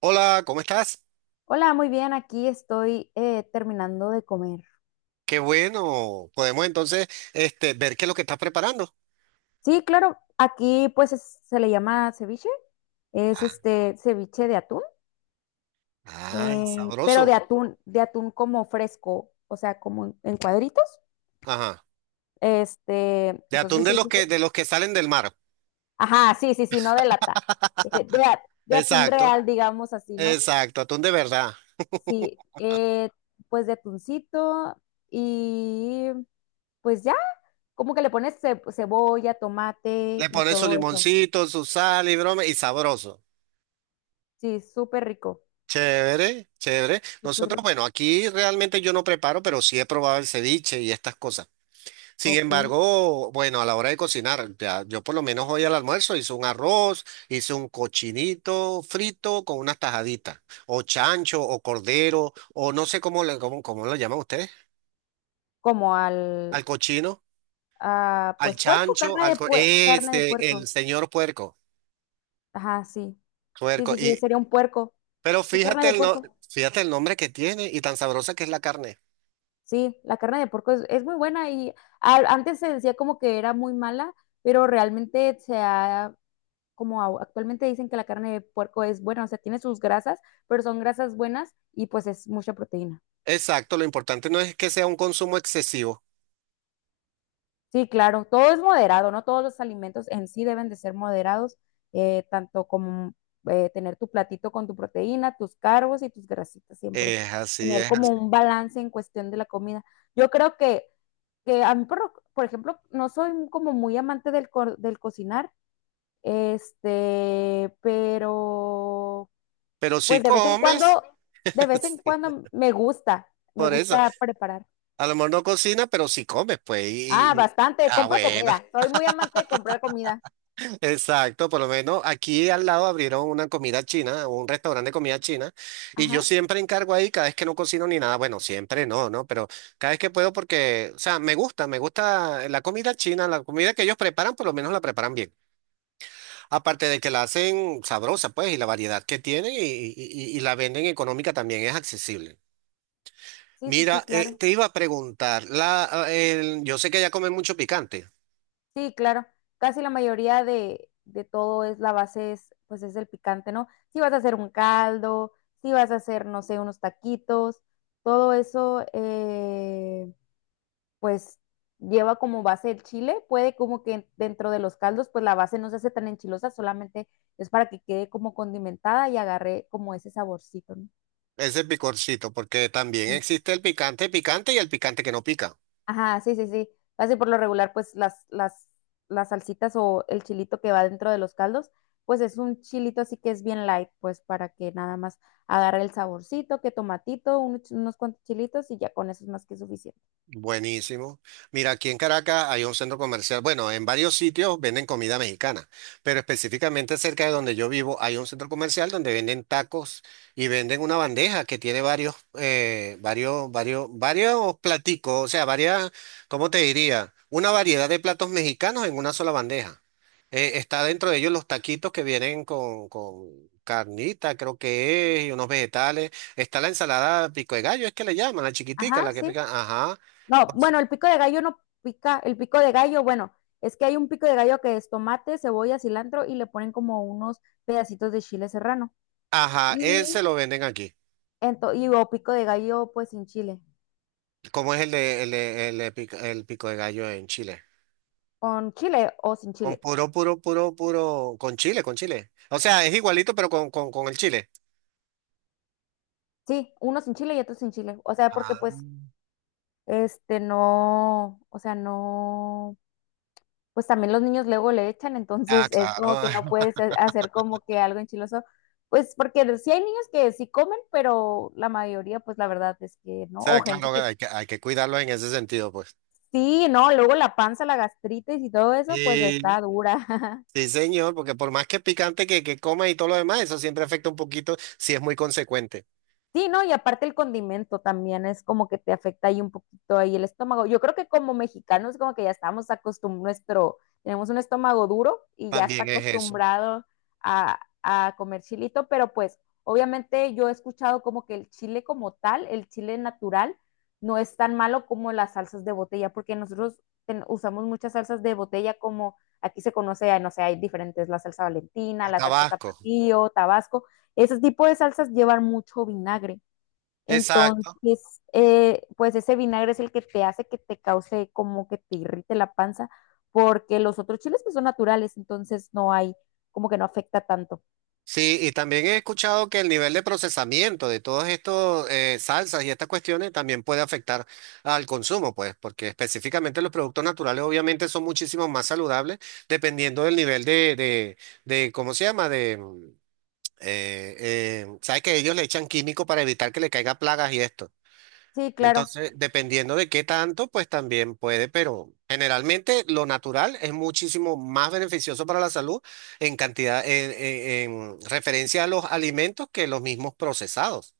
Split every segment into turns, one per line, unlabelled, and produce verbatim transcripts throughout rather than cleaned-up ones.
Hola, ¿cómo estás?
Hola, muy bien, aquí estoy eh, terminando de comer.
Qué bueno. Podemos entonces este, ver qué es lo que estás preparando.
Sí, claro, aquí pues es- se le llama ceviche, es
Ah,
este ceviche de atún,
ay,
eh, pero de
sabroso.
atún, de atún como fresco, o sea, como en, en cuadritos.
Ajá.
Este,
De atún
entonces,
de
es
los que,
este-
de los que salen del mar.
ajá, sí, sí, sí, no de lata, de, de a- de atún
Exacto,
real, digamos así, ¿no?
exacto, atún de verdad.
Sí, eh, pues de atuncito y pues ya, como que le pones ce- cebolla, tomate
Le
y
pones su
todo eso.
limoncito, su sal y broma, y sabroso.
Sí, súper rico.
Chévere, chévere.
Súper,
Nosotros,
rico.
bueno, aquí realmente yo no preparo, pero sí he probado el ceviche y estas cosas. Sin
Ok.
embargo, bueno, a la hora de cocinar, ya, yo por lo menos hoy al almuerzo hice un arroz, hice un cochinito frito con unas tajaditas, o chancho, o cordero, o no sé cómo, le- cómo, cómo lo llaman ustedes,
Como al,
al cochino,
ah,
al
pues puerco,
chancho,
carne
al
de
co-
pue- carne de
este, el
puerco.
señor puerco,
Ajá, sí. Sí,
puerco.
sí, sí,
Y,
sería un puerco.
pero
Sí, carne
fíjate
de
el, no-
puerco.
fíjate el nombre que tiene y tan sabrosa que es la carne.
Sí, la carne de puerco es, es muy buena y a- antes se decía como que era muy mala, pero realmente se ha, como au- actualmente dicen que la carne de puerco es buena, o sea, tiene sus grasas, pero son grasas buenas y pues es mucha proteína.
Exacto, lo importante no es que sea un consumo excesivo.
Sí, claro, todo es moderado, ¿no? Todos los alimentos en sí deben de ser moderados, eh, tanto como eh, tener tu platito con tu proteína, tus carbos y tus grasitas siempre.
Es así,
Tener
es
como
así.
un balance en cuestión de la comida. Yo creo que, que a mí, por, lo- por ejemplo, no soy como muy amante del, co- del cocinar, este, pero
Pero si
pues de vez en cuando,
comes,
de vez en
sí,
cuando me gusta, me
por eso.
gusta preparar.
A lo mejor no cocina, pero sí come, pues.
Ah,
Y, y-
bastante,
ah,
compro
bueno,
comida, soy muy amante de comprar comida.
exacto. Por lo menos aquí al lado abrieron una comida china, un restaurante de comida china, y yo
Ajá,
siempre encargo ahí cada vez que no cocino ni nada. Bueno, siempre no, ¿no? Pero cada vez que puedo porque, o sea, me gusta, me gusta la comida china, la comida que ellos preparan, por lo menos la preparan bien. Aparte de que la hacen sabrosa, pues, y la variedad que tienen y, y- y- y la venden económica, también es accesible.
sí, sí, sí,
Mira, eh,
claro.
te iba a preguntar, la, ah, el- yo sé que ya comen mucho picante.
Sí, claro. Casi la mayoría de, de todo es la base, es, pues es el picante, ¿no? Si vas a hacer un caldo, si vas a hacer, no sé, unos taquitos, todo eso, eh, pues lleva como base el chile. Puede como que dentro de los caldos, pues la base no se hace tan enchilosa, solamente es para que quede como condimentada y agarre como ese saborcito, ¿no?
Ese picorcito, porque también existe el picante picante y el picante que no pica.
Ajá, sí, sí, sí. Casi por lo regular, pues las, las, las salsitas o el chilito que va dentro de los caldos, pues es un chilito así que es bien light, pues para que nada más agarre el saborcito, que tomatito, un- unos cuantos chilitos y ya con eso es más que suficiente.
Buenísimo. Mira, aquí en Caracas hay un centro comercial. Bueno, en varios sitios venden comida mexicana, pero específicamente cerca de donde yo vivo hay un centro comercial donde venden tacos y venden una bandeja que tiene varios, eh, varios, varios, varios platicos, o sea, varias, ¿cómo te diría? Una variedad de platos mexicanos en una sola bandeja. Eh, está dentro de ellos los taquitos que vienen con, con carnita, creo que es, y unos vegetales. Está la ensalada pico de gallo, es que le llaman, la chiquitica,
Ajá,
la que
sí.
pican. Ajá.
No,
Con su...
bueno, el pico de gallo no pica, el pico de gallo, bueno, es que hay un pico de gallo que es tomate, cebolla, cilantro y le ponen como unos pedacitos de chile serrano.
Ajá, ese
Y,
lo venden aquí.
ento- y o pico de gallo pues sin chile,
¿Cómo es el de, el de- el de pico, el pico de gallo en Chile?
con chile o sin
Con
chile.
puro, puro, puro, puro, con chile, con chile. O sea, es igualito, pero con, con, con el chile.
Sí, unos sin chile y otros sin chile. O sea, porque
Ah,
pues, este, no, o sea, no, pues también los niños luego le echan,
ah,
entonces es
claro.
como que no puedes ha- hacer como que algo enchiloso. Pues porque sí hay niños que sí comen, pero la mayoría, pues la verdad es que
O
no. O
sea,
gente
claro,
que
hay que, hay que cuidarlo en ese sentido, pues.
sí, no, luego la panza, la gastritis y todo eso, pues
Sí.
está dura.
Sí, señor, porque por más que picante que, que coma y todo lo demás, eso siempre afecta un poquito si es muy consecuente.
Sí, ¿no? Y aparte el condimento también es como que te afecta ahí un poquito ahí el estómago. Yo creo que como mexicanos como que ya estamos acostumbrados, nuestro, tenemos un estómago duro y ya está
También es eso.
acostumbrado a, a comer chilito, pero pues obviamente yo he escuchado como que el chile como tal, el chile natural, no es tan malo como las salsas de botella, porque nosotros ten- usamos muchas salsas de botella como aquí se conoce, no sé, hay diferentes, la salsa Valentina,
El
la salsa
tabasco.
Tapatío, Tabasco ese tipo de salsas llevan mucho vinagre.
Exacto.
Entonces, eh, pues ese vinagre es el que te hace que te cause como que te irrite la panza, porque los otros chiles pues son naturales, entonces no hay, como que no afecta tanto.
Sí, y también he escuchado que el nivel de procesamiento de todos estos eh, salsas y estas cuestiones también puede afectar al consumo, pues, porque específicamente los productos naturales obviamente son muchísimo más saludables dependiendo del nivel de, de, de ¿cómo se llama? De, mm, eh, eh, ¿sabes que ellos le echan químico para evitar que le caiga plagas y esto?
Sí, claro.
Entonces, dependiendo de qué tanto, pues también puede, pero generalmente lo natural es muchísimo más beneficioso para la salud en cantidad, en, en- en referencia a los alimentos que los mismos procesados.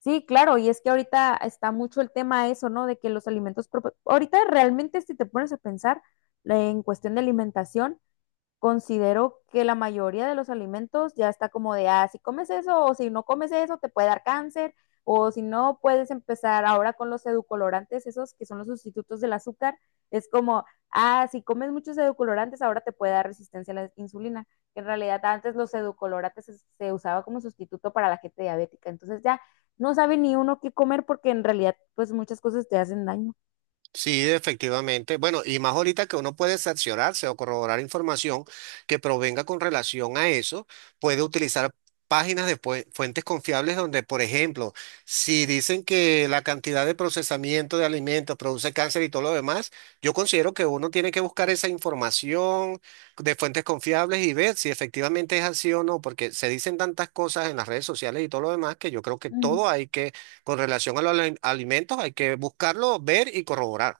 Sí, claro, y es que ahorita está mucho el tema eso, ¿no? De que los alimentos, propo- ahorita realmente si te pones a pensar la- en cuestión de alimentación, considero que la mayoría de los alimentos ya está como de, ah, si comes eso o si no comes eso te puede dar cáncer o si no puedes empezar ahora con los edulcorantes, esos que son los sustitutos del azúcar, es como, ah, si comes muchos edulcorantes ahora te puede dar resistencia a la insulina. En realidad antes los edulcorantes se, se usaba como sustituto para la gente diabética, entonces ya no sabe ni uno qué comer porque en realidad pues muchas cosas te hacen daño.
Sí, efectivamente. Bueno, y más ahorita que uno puede cerciorarse o corroborar información que provenga con relación a eso, puede utilizar páginas de pue- fuentes confiables donde, por ejemplo, si dicen que la cantidad de procesamiento de alimentos produce cáncer y todo lo demás, yo considero que uno tiene que buscar esa información de fuentes confiables y ver si efectivamente es así o no, porque se dicen tantas cosas en las redes sociales y todo lo demás que yo creo que todo hay que, con relación a los ali- alimentos, hay que buscarlo, ver y corroborar.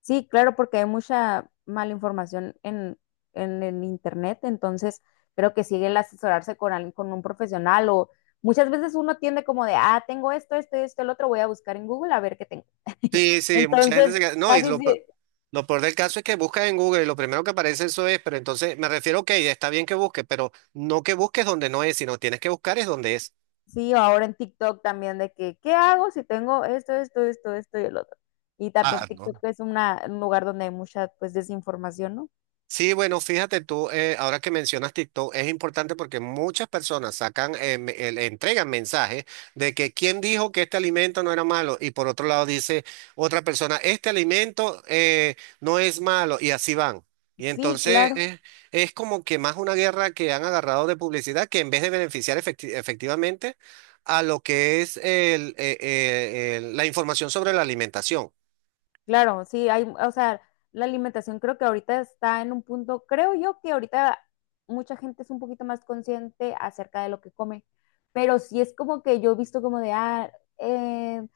Sí, claro, porque hay mucha mala información en, en el internet, entonces creo que sigue el asesorarse con alguien, con un profesional o muchas veces uno tiende como de, ah, tengo esto, esto, esto, el otro, voy a buscar en Google a ver qué tengo.
Sí, sí, mucha gente se
Entonces,
queda. No, y
casi
lo, pe-
sí,
lo peor del caso es que buscas en Google y lo primero que aparece eso es, pero entonces me refiero, ok, está bien que busques, pero no que busques donde no es, sino tienes que buscar es donde es.
sí, o ahora en TikTok también de que, ¿qué hago si tengo esto, esto, esto, esto y el otro? Y también
Ah,
TikTok
¿no?
es una, un lugar donde hay mucha, pues, desinformación, ¿no?
Sí, bueno, fíjate tú, eh, ahora que mencionas TikTok, es importante porque muchas personas sacan, eh, me- eh, le entregan mensajes de que quién dijo que este alimento no era malo y por otro lado dice otra persona, este alimento eh, no es malo y así van. Y
Sí,
entonces
claro.
eh, es como que más una guerra que han agarrado de publicidad que en vez de beneficiar efecti- efectivamente a lo que es el, eh, eh, el- la información sobre la alimentación.
Claro, sí, hay, o sea, la alimentación creo que ahorita está en un punto, creo yo que ahorita mucha gente es un poquito más consciente acerca de lo que come, pero sí es como que yo he visto como de, ah, eh,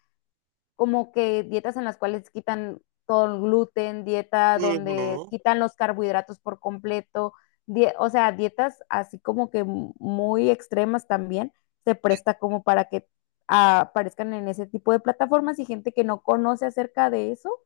como que dietas en las cuales quitan todo el gluten, dieta donde
Ujú.
quitan los carbohidratos por completo, die- o sea, dietas así como que muy extremas también, se
Eh,
presta como para que ah, aparezcan en ese tipo de plataformas y gente que no conoce acerca de eso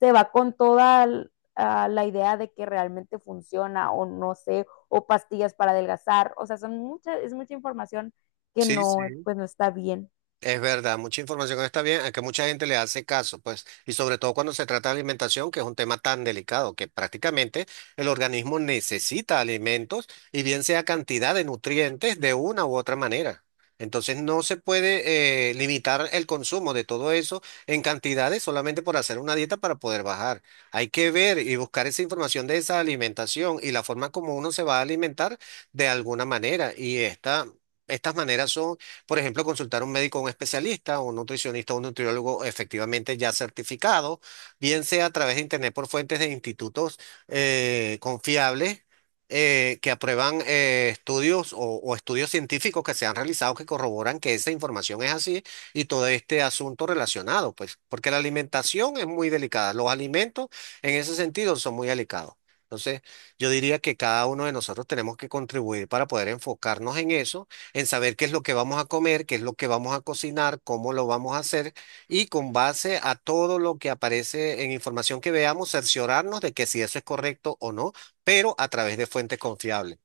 se va con toda l- ah, la idea de que realmente funciona o no sé, o pastillas para adelgazar, o sea, son muchas, es mucha información que
Sí, sí.
no, pues no está bien.
Es verdad, mucha información está bien, a que mucha gente le hace caso, pues, y sobre todo cuando se trata de alimentación, que es un tema tan delicado, que prácticamente el organismo necesita alimentos y bien sea cantidad de nutrientes de una u otra manera. Entonces no se puede eh, limitar el consumo de todo eso en cantidades solamente por hacer una dieta para poder bajar. Hay que ver y buscar esa información de esa alimentación y la forma como uno se va a alimentar de alguna manera. Y esta, estas maneras son, por ejemplo, consultar a un médico, un especialista, un nutricionista, un nutriólogo efectivamente ya certificado, bien sea a través de internet por fuentes de institutos eh, confiables, eh, que aprueban eh, estudios o, o estudios científicos que se han realizado que corroboran que esa información es así y todo este asunto relacionado, pues, porque la alimentación es muy delicada, los alimentos en ese sentido son muy delicados. Entonces, yo diría que cada uno de nosotros tenemos que contribuir para poder enfocarnos en eso, en saber qué es lo que vamos a comer, qué es lo que vamos a cocinar, cómo lo vamos a hacer y con base a todo lo que aparece en información que veamos, cerciorarnos de que si eso es correcto o no, pero a través de fuentes confiables.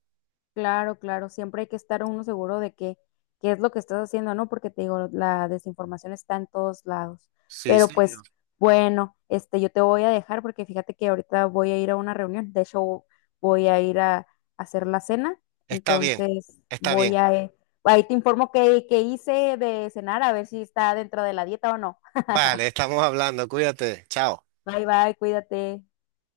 Claro, claro, siempre hay que estar uno seguro de que qué es lo que estás haciendo, ¿no? Porque te digo, la desinformación está en todos lados.
Sí,
Pero Sí.
señor.
pues, bueno, este, yo te voy a dejar porque fíjate que ahorita voy a ir a una reunión. De hecho, voy a ir a, a hacer la cena.
Está bien,
Entonces,
está
voy
bien.
a, eh, ahí te informo qué, qué hice de cenar, a ver si está dentro de la dieta o no.
Vale, estamos hablando, cuídate, chao.
Bye, bye, cuídate.